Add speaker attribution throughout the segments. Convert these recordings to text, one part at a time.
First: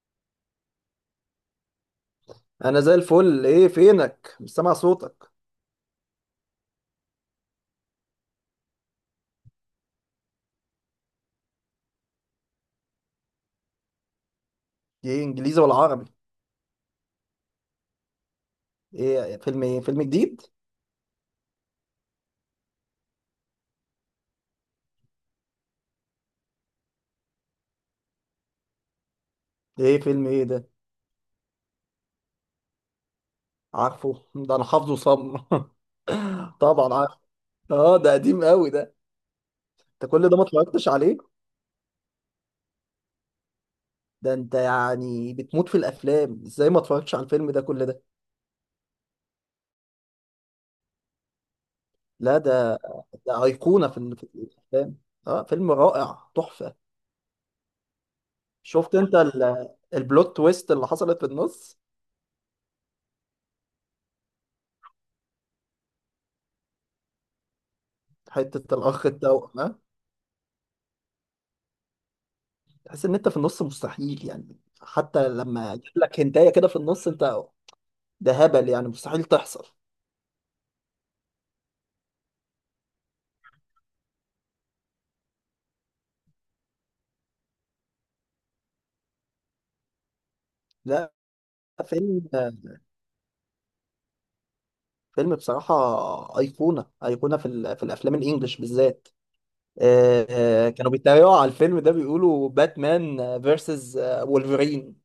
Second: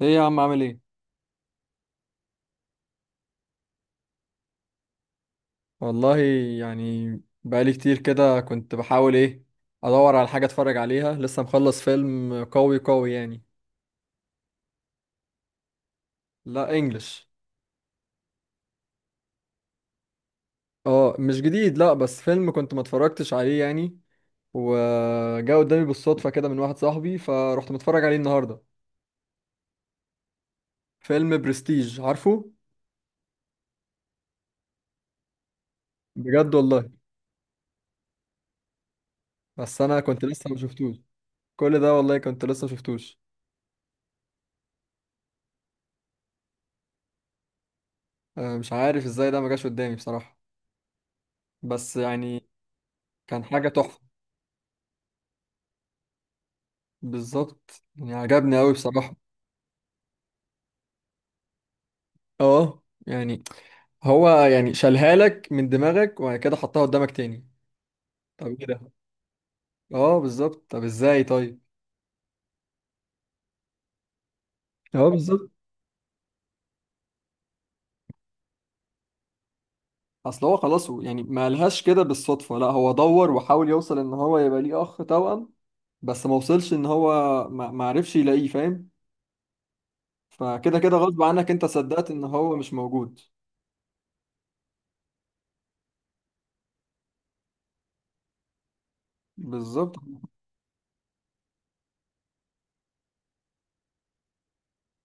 Speaker 1: ايه يا عم عامل ايه؟
Speaker 2: انا زي الفل. ايه فينك؟ مش سامع صوتك.
Speaker 1: والله، يعني بقالي كتير كده كنت بحاول ادور على حاجه اتفرج عليها. لسه مخلص فيلم قوي قوي يعني.
Speaker 2: ايه، انجليزي ولا عربي؟
Speaker 1: لا انجلش.
Speaker 2: ايه فيلم؟ ايه فيلم جديد؟
Speaker 1: اه مش جديد، لا، بس فيلم كنت ما اتفرجتش عليه يعني، وجا قدامي بالصدفه كده من واحد صاحبي، فرحت متفرج عليه النهارده.
Speaker 2: ايه فيلم ايه ده؟
Speaker 1: فيلم برستيج، عارفه؟
Speaker 2: عارفه ده انا حافظه صم.
Speaker 1: بجد والله.
Speaker 2: طبعا عارف. اه، ده قديم قوي ده.
Speaker 1: بس انا
Speaker 2: انت
Speaker 1: كنت
Speaker 2: كل ده ما
Speaker 1: لسه ما
Speaker 2: اتفرجتش
Speaker 1: شفتوش.
Speaker 2: عليه؟
Speaker 1: كل ده والله كنت لسه ما شفتوش.
Speaker 2: ده انت يعني بتموت في الافلام، ازاي ما اتفرجتش على الفيلم ده كل ده؟
Speaker 1: مش عارف ازاي ده ما جاش قدامي بصراحه، بس
Speaker 2: لا،
Speaker 1: يعني
Speaker 2: ده
Speaker 1: كان
Speaker 2: ده
Speaker 1: حاجه
Speaker 2: ايقونة
Speaker 1: تحفه.
Speaker 2: في الافلام. اه فيلم رائع، تحفة.
Speaker 1: بالظبط، يعني عجبني قوي
Speaker 2: شفت انت
Speaker 1: بصراحة.
Speaker 2: البلوت تويست اللي حصلت في النص؟
Speaker 1: اه يعني هو يعني شالها لك من دماغك وبعد كده حطها قدامك تاني. طب ايه
Speaker 2: حتة
Speaker 1: ده؟
Speaker 2: الاخ التوأم، آه؟
Speaker 1: اه بالظبط، طب ازاي طيب؟
Speaker 2: تحس ان انت في النص مستحيل يعني.
Speaker 1: اه
Speaker 2: حتى
Speaker 1: بالظبط.
Speaker 2: لما يجيب لك هنتايه كده في النص انت، ده هبل يعني مستحيل تحصل.
Speaker 1: اصل هو خلاص، هو يعني ما قالهاش كده بالصدفة، لا هو دور وحاول يوصل ان هو يبقى ليه اخ توأم، بس ما وصلش ان هو ما عرفش يلاقيه، فاهم؟ فكده كده
Speaker 2: لا
Speaker 1: غصب عنك انت صدقت ان
Speaker 2: فيلم،
Speaker 1: هو مش موجود.
Speaker 2: فيلم بصراحه، ايقونه ايقونه في الافلام الانجليش بالذات.
Speaker 1: بالظبط.
Speaker 2: آه، كانوا بيتريقوا على الفيلم ده، بيقولوا باتمان فيرسز وولفرين.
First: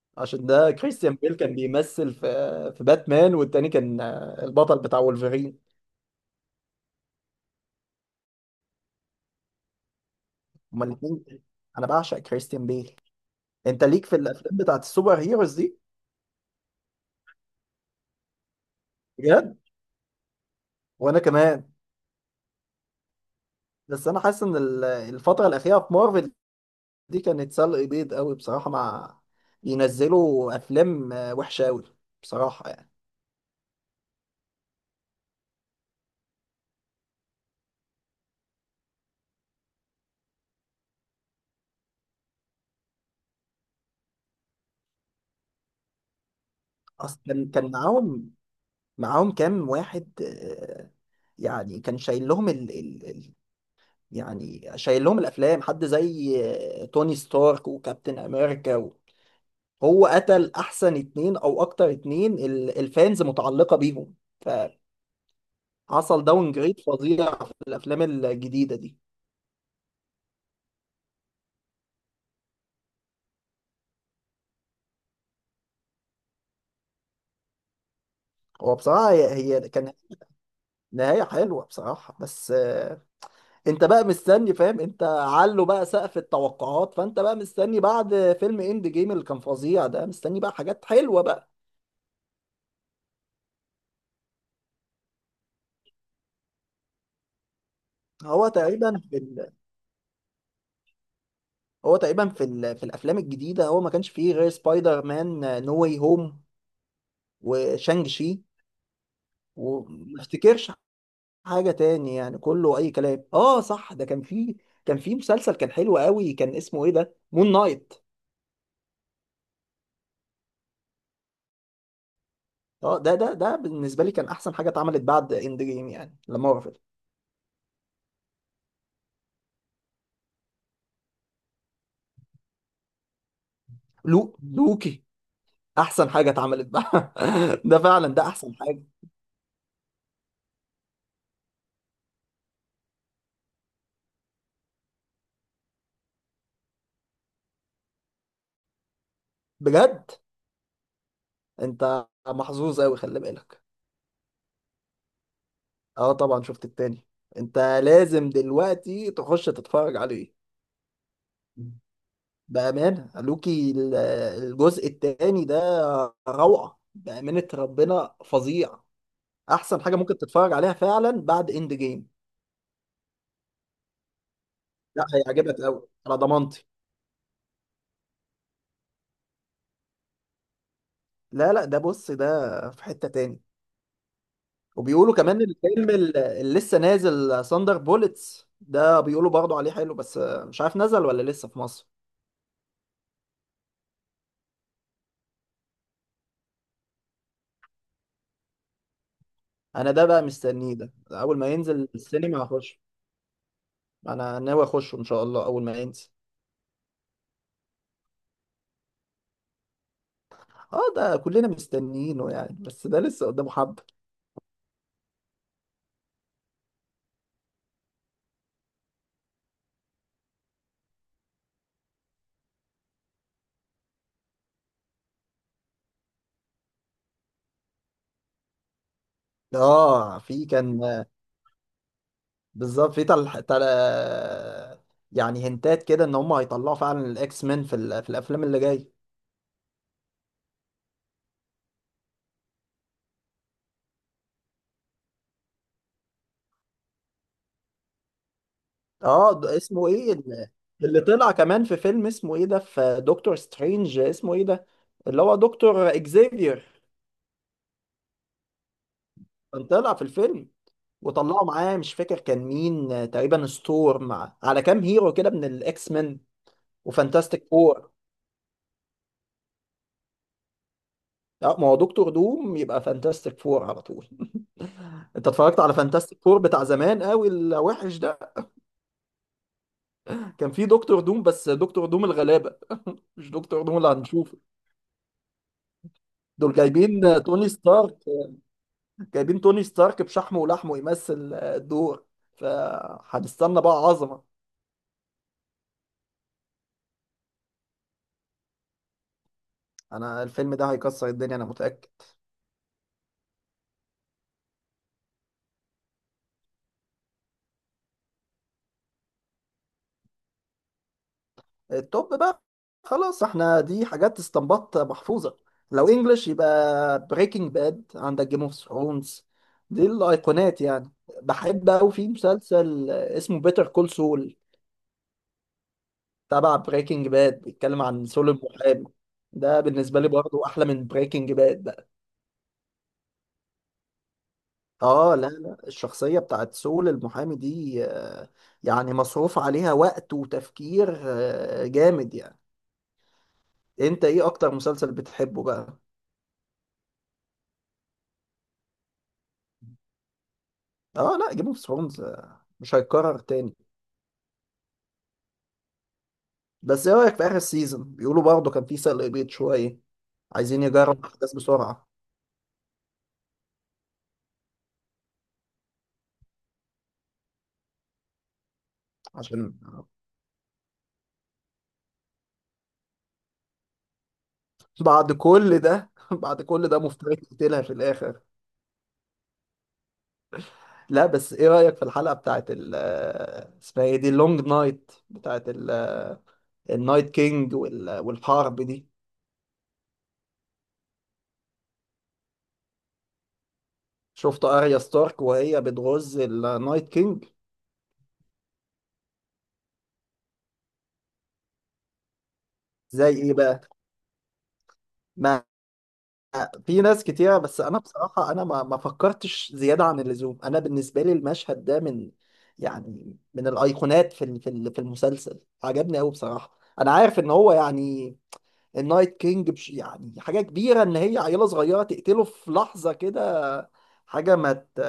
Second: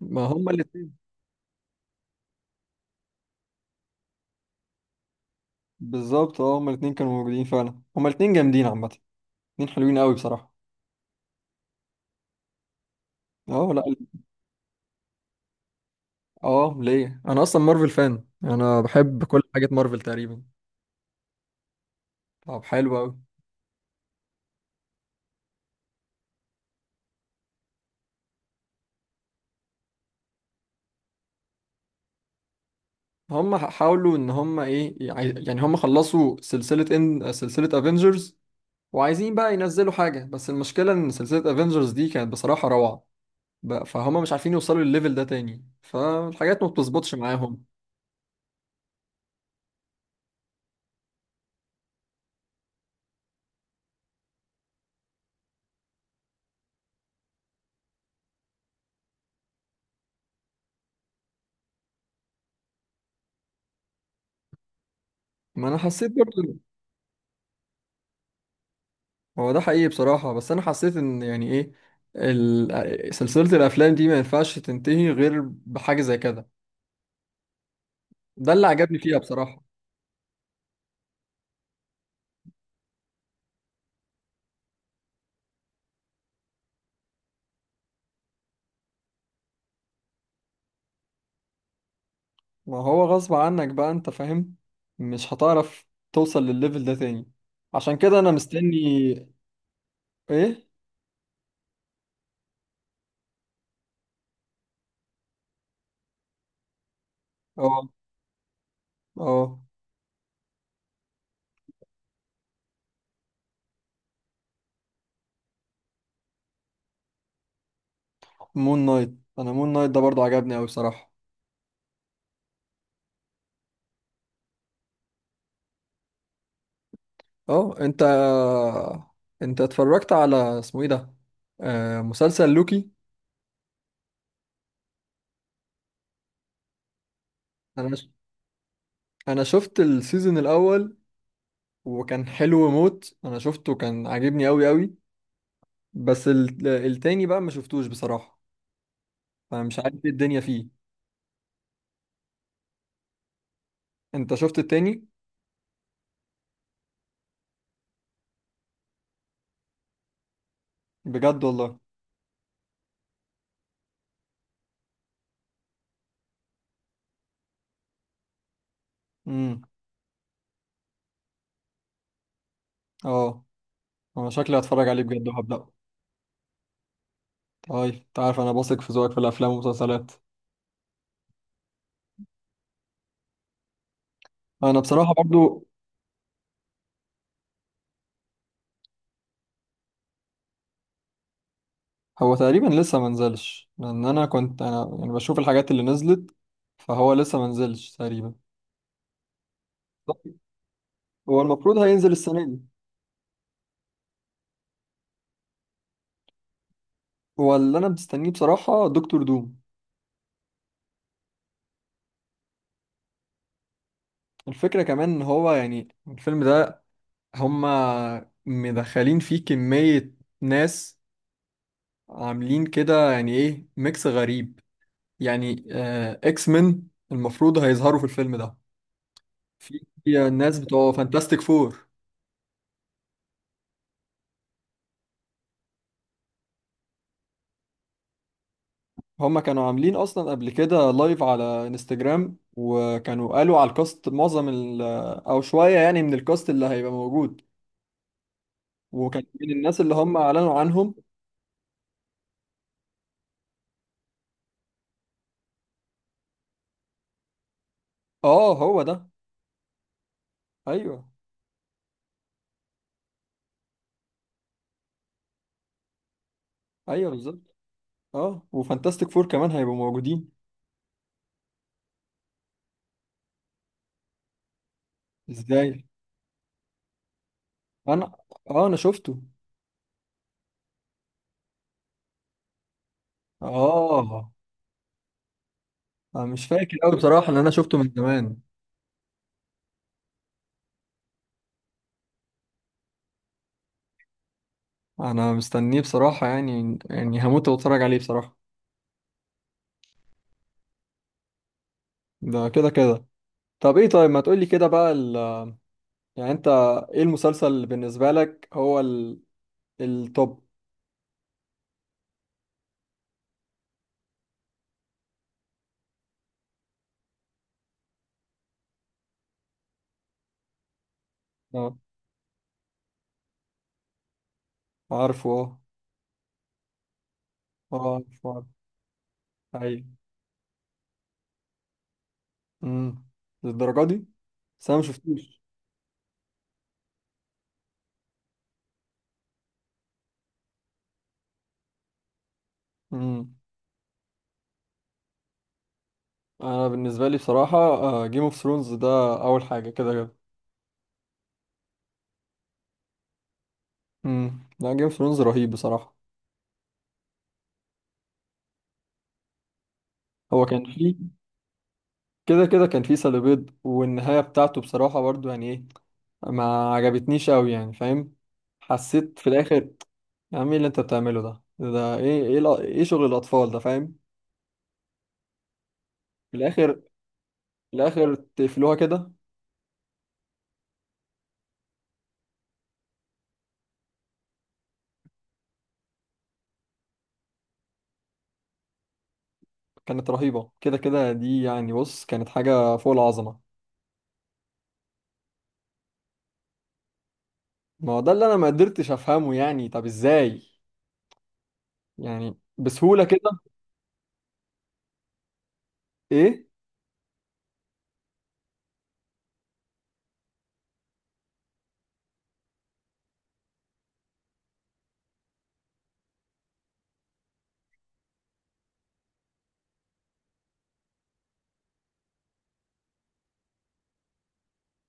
Speaker 1: ما
Speaker 2: عشان
Speaker 1: هما
Speaker 2: ده
Speaker 1: الاتنين.
Speaker 2: كريستيان بيل كان بيمثل في باتمان، والتاني كان البطل بتاع وولفرين.
Speaker 1: بالظبط، اه هما الاتنين كانوا موجودين فعلا، هما الاتنين جامدين عامة، اتنين حلوين قوي بصراحة.
Speaker 2: هما الاثنين. انا بعشق كريستيان بيل.
Speaker 1: اه
Speaker 2: انت
Speaker 1: لا.
Speaker 2: ليك في الافلام بتاعت السوبر هيروز دي؟
Speaker 1: اه ليه، انا اصلا مارفل فان، انا بحب كل
Speaker 2: بجد،
Speaker 1: حاجه مارفل تقريبا.
Speaker 2: وانا كمان.
Speaker 1: طب حلو قوي.
Speaker 2: بس انا حاسس ان الفتره الاخيره في مارفل دي كانت سلق بيض قوي بصراحه، مع بينزلوا افلام وحشه قوي بصراحه يعني.
Speaker 1: هم حاولوا ان هم ايه، يعني هم خلصوا سلسله، ان سلسله افنجرز وعايزين بقى ينزلوا حاجه، بس المشكله ان سلسله افنجرز دي كانت بصراحه روعه بقى، فهم مش عارفين يوصلوا للليفل ده تاني، فالحاجات ما بتظبطش
Speaker 2: اصلا
Speaker 1: معاهم.
Speaker 2: كان معاهم، معاهم كام واحد، يعني كان شايل لهم يعني شايل لهم الافلام حد زي توني ستارك وكابتن امريكا هو قتل احسن اتنين او اكتر، اتنين الفانز متعلقه بيهم.
Speaker 1: ما انا حسيت
Speaker 2: فحصل
Speaker 1: برضو.
Speaker 2: داون جريد فظيع في الافلام الجديده دي.
Speaker 1: هو ده حقيقي بصراحه، بس انا حسيت ان يعني ايه، سلسله الافلام دي ما ينفعش تنتهي غير بحاجه زي كده، ده اللي
Speaker 2: هو
Speaker 1: عجبني
Speaker 2: بصراحة
Speaker 1: فيها بصراحه.
Speaker 2: هي كان نهاية حلوة بصراحة، بس انت بقى مستني، فاهم؟ انت علو بقى سقف التوقعات، فانت بقى مستني بعد فيلم اند جيم اللي كان فظيع ده، مستني بقى حاجات حلوة بقى.
Speaker 1: ما هو غصب عنك بقى، انت فاهم، مش هتعرف توصل للليفل ده تاني، عشان كده انا
Speaker 2: هو تقريبا
Speaker 1: مستني. ايه؟
Speaker 2: هو تقريبا في الافلام الجديدة هو ما كانش فيه غير سبايدر مان نو واي هوم
Speaker 1: اه.
Speaker 2: وشانج شي.
Speaker 1: اه
Speaker 2: وما افتكرش حاجة تاني يعني، كله اي كلام. اه صح، ده كان فيه، كان فيه مسلسل كان حلو قوي، كان اسمه ايه ده؟ مون نايت.
Speaker 1: مون نايت. انا مون نايت ده برضو عجبني اوي بصراحة.
Speaker 2: اه ده بالنسبه لي كان احسن حاجه اتعملت بعد اند جيم يعني، لما وقفت.
Speaker 1: اه انت، انت اتفرجت على اسمه ايه ده، مسلسل لوكي؟
Speaker 2: لوكي، احسن حاجه اتعملت بقى. ده
Speaker 1: انا ش...
Speaker 2: فعلا ده احسن حاجه.
Speaker 1: انا شفت السيزون الاول وكان حلو موت، انا شفته كان عاجبني اوي اوي، بس التاني بقى ما شفتوش بصراحة، فمش عارف ايه
Speaker 2: بجد،
Speaker 1: الدنيا فيه.
Speaker 2: انت محظوظ قوي، خلي بالك.
Speaker 1: انت شفت التاني؟
Speaker 2: اه طبعا شفت التاني. انت لازم دلوقتي تخش تتفرج عليه،
Speaker 1: بجد والله.
Speaker 2: بامانه. لوكي الجزء التاني ده روعه، بامانه. ربنا، فظيع. احسن حاجه ممكن تتفرج عليها فعلا بعد اند جيم.
Speaker 1: اه انا شكلي هتفرج عليه
Speaker 2: لا
Speaker 1: بجد
Speaker 2: هيعجبك
Speaker 1: وهبدأه.
Speaker 2: قوي، على ضمانتي.
Speaker 1: طيب، انت عارف انا بثق في ذوقك في الافلام والمسلسلات.
Speaker 2: لا لا، ده بص ده في حتة تاني.
Speaker 1: انا بصراحة
Speaker 2: وبيقولوا كمان
Speaker 1: برضو.
Speaker 2: الفيلم اللي لسه نازل ساندر بولتس ده، بيقولوا برضه عليه حلو، بس مش عارف نزل ولا لسه في مصر.
Speaker 1: هو تقريبا لسه منزلش، لان انا كنت، انا يعني بشوف الحاجات اللي نزلت، فهو لسه منزلش تقريبا.
Speaker 2: انا ده بقى
Speaker 1: طيب،
Speaker 2: مستنيه، ده اول
Speaker 1: هو
Speaker 2: ما
Speaker 1: المفروض
Speaker 2: ينزل
Speaker 1: هينزل
Speaker 2: السينما
Speaker 1: السنة دي.
Speaker 2: هخش. انا ناوي اخشه ان شاء الله اول ما ينزل.
Speaker 1: هو اللي انا مستنيه بصراحة دكتور دوم.
Speaker 2: اه ده كلنا مستنيينه يعني، بس ده لسه قدامه حبة.
Speaker 1: الفكرة كمان ان هو يعني الفيلم ده هما مدخلين فيه كمية ناس، عاملين كده يعني ايه، ميكس غريب يعني. اكس مين المفروض هيظهروا في الفيلم ده،
Speaker 2: اه
Speaker 1: في
Speaker 2: في
Speaker 1: الناس
Speaker 2: كان،
Speaker 1: بتوع فانتاستيك فور.
Speaker 2: بالظبط. في يعني هنتات كده ان هم هيطلعوا فعلا الاكس مان، في, في الافلام اللي جايه.
Speaker 1: هما كانوا عاملين اصلا قبل كده لايف على انستجرام وكانوا قالوا على الكاست، معظم ال، او شوية يعني من الكاست اللي هيبقى موجود، وكان
Speaker 2: اه،
Speaker 1: من
Speaker 2: ده
Speaker 1: الناس
Speaker 2: اسمه
Speaker 1: اللي
Speaker 2: ايه
Speaker 1: هم اعلنوا عنهم.
Speaker 2: اللي طلع كمان في فيلم اسمه ايه ده، في دكتور سترينج، اسمه ايه ده، اللي هو دكتور اكزيفير.
Speaker 1: اه هو ده.
Speaker 2: كان طلع في الفيلم،
Speaker 1: ايوه.
Speaker 2: وطلعوا معاه مش فاكر كان مين، تقريبا ستورم، على كام هيرو كده من الاكس مان
Speaker 1: ايوه
Speaker 2: وفانتاستيك
Speaker 1: بالظبط.
Speaker 2: فور.
Speaker 1: اه وفانتاستيك فور كمان هيبقوا موجودين.
Speaker 2: اه ما هو دكتور دوم يبقى فانتاستيك فور على طول. انت اتفرجت على
Speaker 1: ازاي؟
Speaker 2: فانتاستيك فور بتاع زمان قوي، الوحش
Speaker 1: انا،
Speaker 2: ده؟
Speaker 1: اه انا شفته.
Speaker 2: كان فيه دكتور دوم، بس دكتور دوم الغلابة مش دكتور دوم اللي
Speaker 1: اه
Speaker 2: هنشوفه.
Speaker 1: انا مش
Speaker 2: دول
Speaker 1: فاكر قوي
Speaker 2: جايبين
Speaker 1: بصراحة، ان
Speaker 2: توني
Speaker 1: انا شفته من
Speaker 2: ستارك،
Speaker 1: زمان.
Speaker 2: جايبين توني ستارك بشحمه ولحمه يمثل الدور. فهنستنى بقى عظمة.
Speaker 1: انا مستنيه بصراحة، يعني يعني هموت واتفرج عليه بصراحة.
Speaker 2: انا الفيلم ده هيكسر الدنيا، انا متأكد.
Speaker 1: ده كده كده. طب ايه طيب، ما تقولي كده بقى يعني انت، ايه المسلسل اللي بالنسبة لك هو التوب؟
Speaker 2: التوب بقى، خلاص احنا دي حاجات استنباط محفوظة. لو انجلش يبقى بريكنج باد، عندك جيم اوف ثرونز، دي الايقونات يعني. بحب
Speaker 1: اه
Speaker 2: قوي في مسلسل اسمه بيتر كول سول،
Speaker 1: عارفه اه.
Speaker 2: تبع بريكنج باد، بيتكلم عن
Speaker 1: عارفه
Speaker 2: سول
Speaker 1: عارفه.
Speaker 2: المحامي. ده
Speaker 1: ايوه.
Speaker 2: بالنسبة لي برضو احلى من بريكنج باد.
Speaker 1: امم للدرجة دي؟ بس انا ما
Speaker 2: اه لا،
Speaker 1: شفتوش.
Speaker 2: لا، الشخصية بتاعت سول المحامي دي يعني مصروف عليها وقت وتفكير جامد يعني.
Speaker 1: امم
Speaker 2: انت ايه اكتر مسلسل بتحبه بقى؟
Speaker 1: انا بالنسبة لي بصراحة جيم اوف ثرونز ده اول حاجة كده كده.
Speaker 2: اه لا، جيم اوف ثرونز مش هيتكرر تاني.
Speaker 1: لا جيم اوف ثرونز رهيب بصراحة.
Speaker 2: بس ايه رأيك في اخر سيزون؟ بيقولوا برضه كان في سلق بيض شوية،
Speaker 1: هو
Speaker 2: عايزين
Speaker 1: كان فيه،
Speaker 2: يجربوا الاحداث بسرعة،
Speaker 1: كده كده كان فيه سلبيات، والنهاية بتاعته بصراحة برضو يعني ايه، ما عجبتنيش قوي يعني، فاهم؟ حسيت في
Speaker 2: عشان
Speaker 1: الاخر، يا عم ايه اللي انت بتعمله ده؟ ده ايه، ايه ايه شغل الاطفال ده، فاهم؟
Speaker 2: بعد كل ده
Speaker 1: في
Speaker 2: بعد كل
Speaker 1: الاخر،
Speaker 2: ده مفترض يقتلها في
Speaker 1: في الاخر
Speaker 2: الاخر.
Speaker 1: تقفلوها كده.
Speaker 2: لا بس ايه رأيك في الحلقة بتاعت ال آه، اسمها ايه دي، اللونج نايت بتاعت النايت كينج والحرب دي؟
Speaker 1: كانت رهيبه، كده كده دي يعني، بص كانت حاجه فوق العظمه.
Speaker 2: شفت اريا ستارك وهي بتغز النايت كينج؟
Speaker 1: ما هو ده اللي انا ما قدرتش افهمه، يعني طب ازاي؟ يعني بسهوله
Speaker 2: زي
Speaker 1: كده؟
Speaker 2: ايه بقى، ما
Speaker 1: ايه.
Speaker 2: في ناس كتيرة، بس انا بصراحة انا ما فكرتش زيادة عن اللزوم. انا بالنسبة لي المشهد ده من، يعني من الايقونات في المسلسل، عجبني قوي بصراحة. انا عارف ان هو يعني، النايت كينج بش يعني حاجة كبيرة ان هي عيلة صغيرة تقتله في لحظة كده، حاجة ما ت...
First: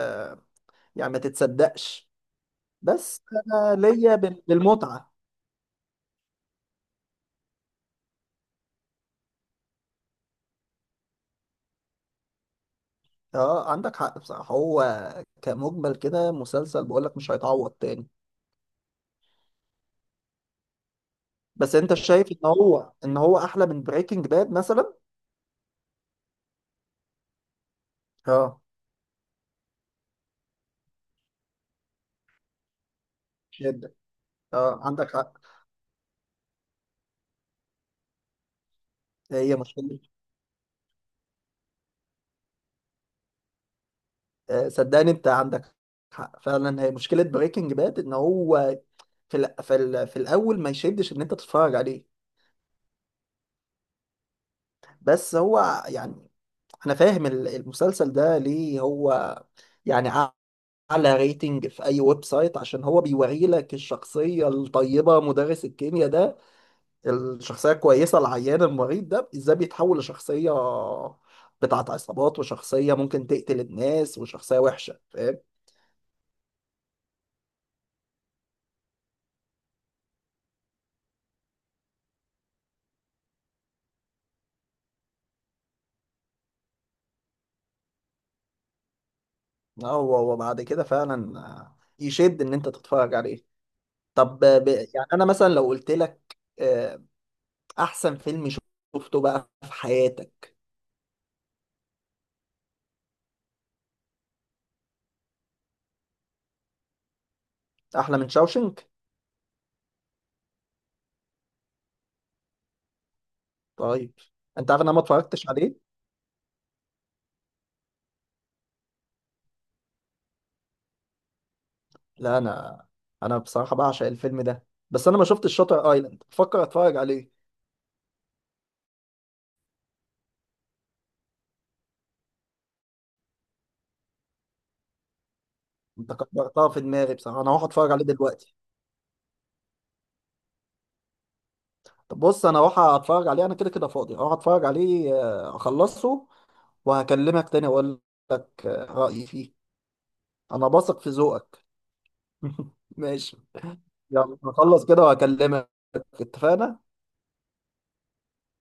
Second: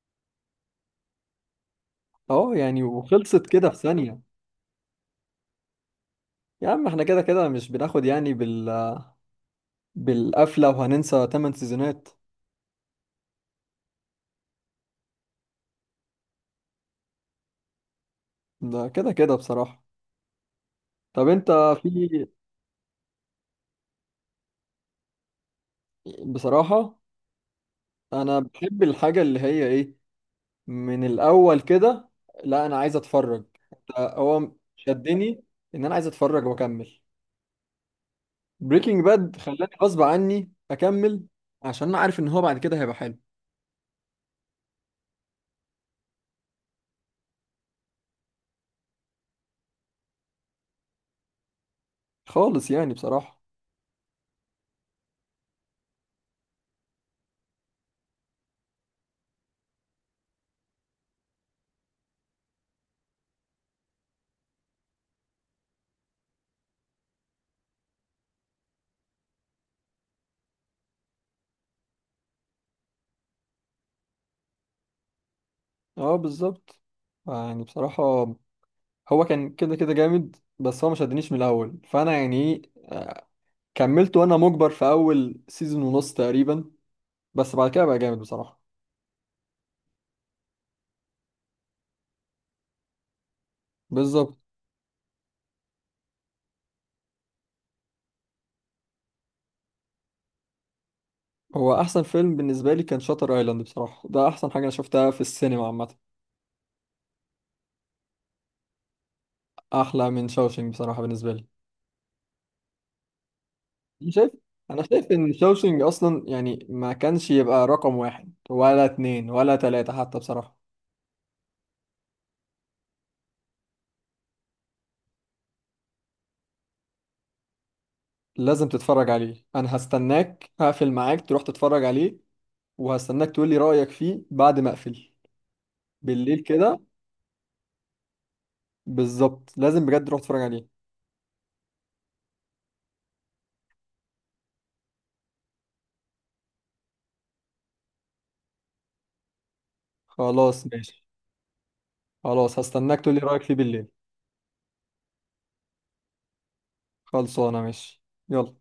Speaker 2: يعني ما تتصدقش.
Speaker 1: اه يعني
Speaker 2: بس
Speaker 1: وخلصت كده في
Speaker 2: انا ليا
Speaker 1: ثانيه.
Speaker 2: بالمتعة.
Speaker 1: يا عم احنا كده كده مش بناخد يعني بال، بالقفله وهننسى 8 سيزونات.
Speaker 2: اه عندك حق بصراحة. هو كمجمل كده مسلسل بقولك مش هيتعوض تاني.
Speaker 1: ده كده كده بصراحه. طب انت؟
Speaker 2: بس انت
Speaker 1: في،
Speaker 2: شايف ان هو احلى من بريكنج باد مثلا؟
Speaker 1: بصراحة، أنا
Speaker 2: اه
Speaker 1: بحب الحاجة اللي هي إيه، من الأول كده، لا أنا عايز أتفرج،
Speaker 2: جدا.
Speaker 1: هو
Speaker 2: اه عندك حق،
Speaker 1: شدني إن أنا عايز أتفرج وأكمل. بريكنج باد
Speaker 2: هي
Speaker 1: خلاني
Speaker 2: مشكلة.
Speaker 1: غصب عني أكمل، عشان أنا عارف إن هو بعد كده هيبقى حلو،
Speaker 2: صدقني انت عندك حق فعلا، هي مشكلة بريكنج باد ان هو في الاول ما يشدش ان انت تتفرج عليه.
Speaker 1: خالص يعني بصراحة.
Speaker 2: بس هو يعني، انا فاهم المسلسل ده ليه هو يعني اعلى ريتنج في اي ويب سايت، عشان هو بيوري لك الشخصية الطيبة، مدرس الكيمياء ده، الشخصية الكويسة العيان المريض ده، ازاي بيتحول لشخصية بتاعت عصابات، وشخصية ممكن تقتل الناس، وشخصية وحشة، فاهم؟
Speaker 1: أه بالظبط، يعني بصراحة هو كان كده كده جامد، بس هو ما شدنيش من الأول، فأنا يعني إيه كملت وأنا مجبر في أول سيزون ونص تقريبا، بس بعد كده بقى جامد بصراحة.
Speaker 2: آه، هو وبعد كده فعلا يشد ان انت تتفرج عليه.
Speaker 1: بالظبط.
Speaker 2: طب يعني انا مثلا لو قلت لك احسن فيلم شفته بقى في حياتك؟
Speaker 1: هو احسن فيلم بالنسبه لي كان شاتر ايلاند بصراحه، ده احسن حاجه انا شفتها في السينما عامه.
Speaker 2: احلى من شاوشنك؟
Speaker 1: احلى من شاوشينج بصراحه بالنسبه لي. أنا
Speaker 2: طيب
Speaker 1: شايف،
Speaker 2: انت عارف
Speaker 1: انا
Speaker 2: إن انا ما
Speaker 1: شايف ان
Speaker 2: اتفرجتش
Speaker 1: شاوشينج
Speaker 2: عليه.
Speaker 1: اصلا يعني ما كانش يبقى رقم واحد ولا اتنين ولا تلاته حتى بصراحه.
Speaker 2: لا انا، انا بصراحة بعشق الفيلم ده، بس انا ما شفتش شاتر ايلاند، بفكر اتفرج عليه.
Speaker 1: لازم تتفرج عليه، انا هستناك هقفل معاك تروح تتفرج عليه، وهستناك تقول لي رايك فيه بعد ما اقفل.
Speaker 2: انت
Speaker 1: بالليل
Speaker 2: كبرتها
Speaker 1: كده،
Speaker 2: في دماغي بصراحة، انا هروح اتفرج عليه دلوقتي.
Speaker 1: بالظبط لازم بجد تروح تتفرج عليه.
Speaker 2: طب بص، انا هروح اتفرج عليه، انا كده كده فاضي، هروح اتفرج عليه اخلصه وهكلمك تاني اقول لك رأيي فيه.
Speaker 1: خلاص
Speaker 2: انا بثق
Speaker 1: ماشي.
Speaker 2: في ذوقك.
Speaker 1: خلاص هستناك تقول لي
Speaker 2: ماشي،
Speaker 1: رايك فيه بالليل.
Speaker 2: يلا هخلص كده وهكلمك. اتفقنا.
Speaker 1: خلصانه ماشي. يلا.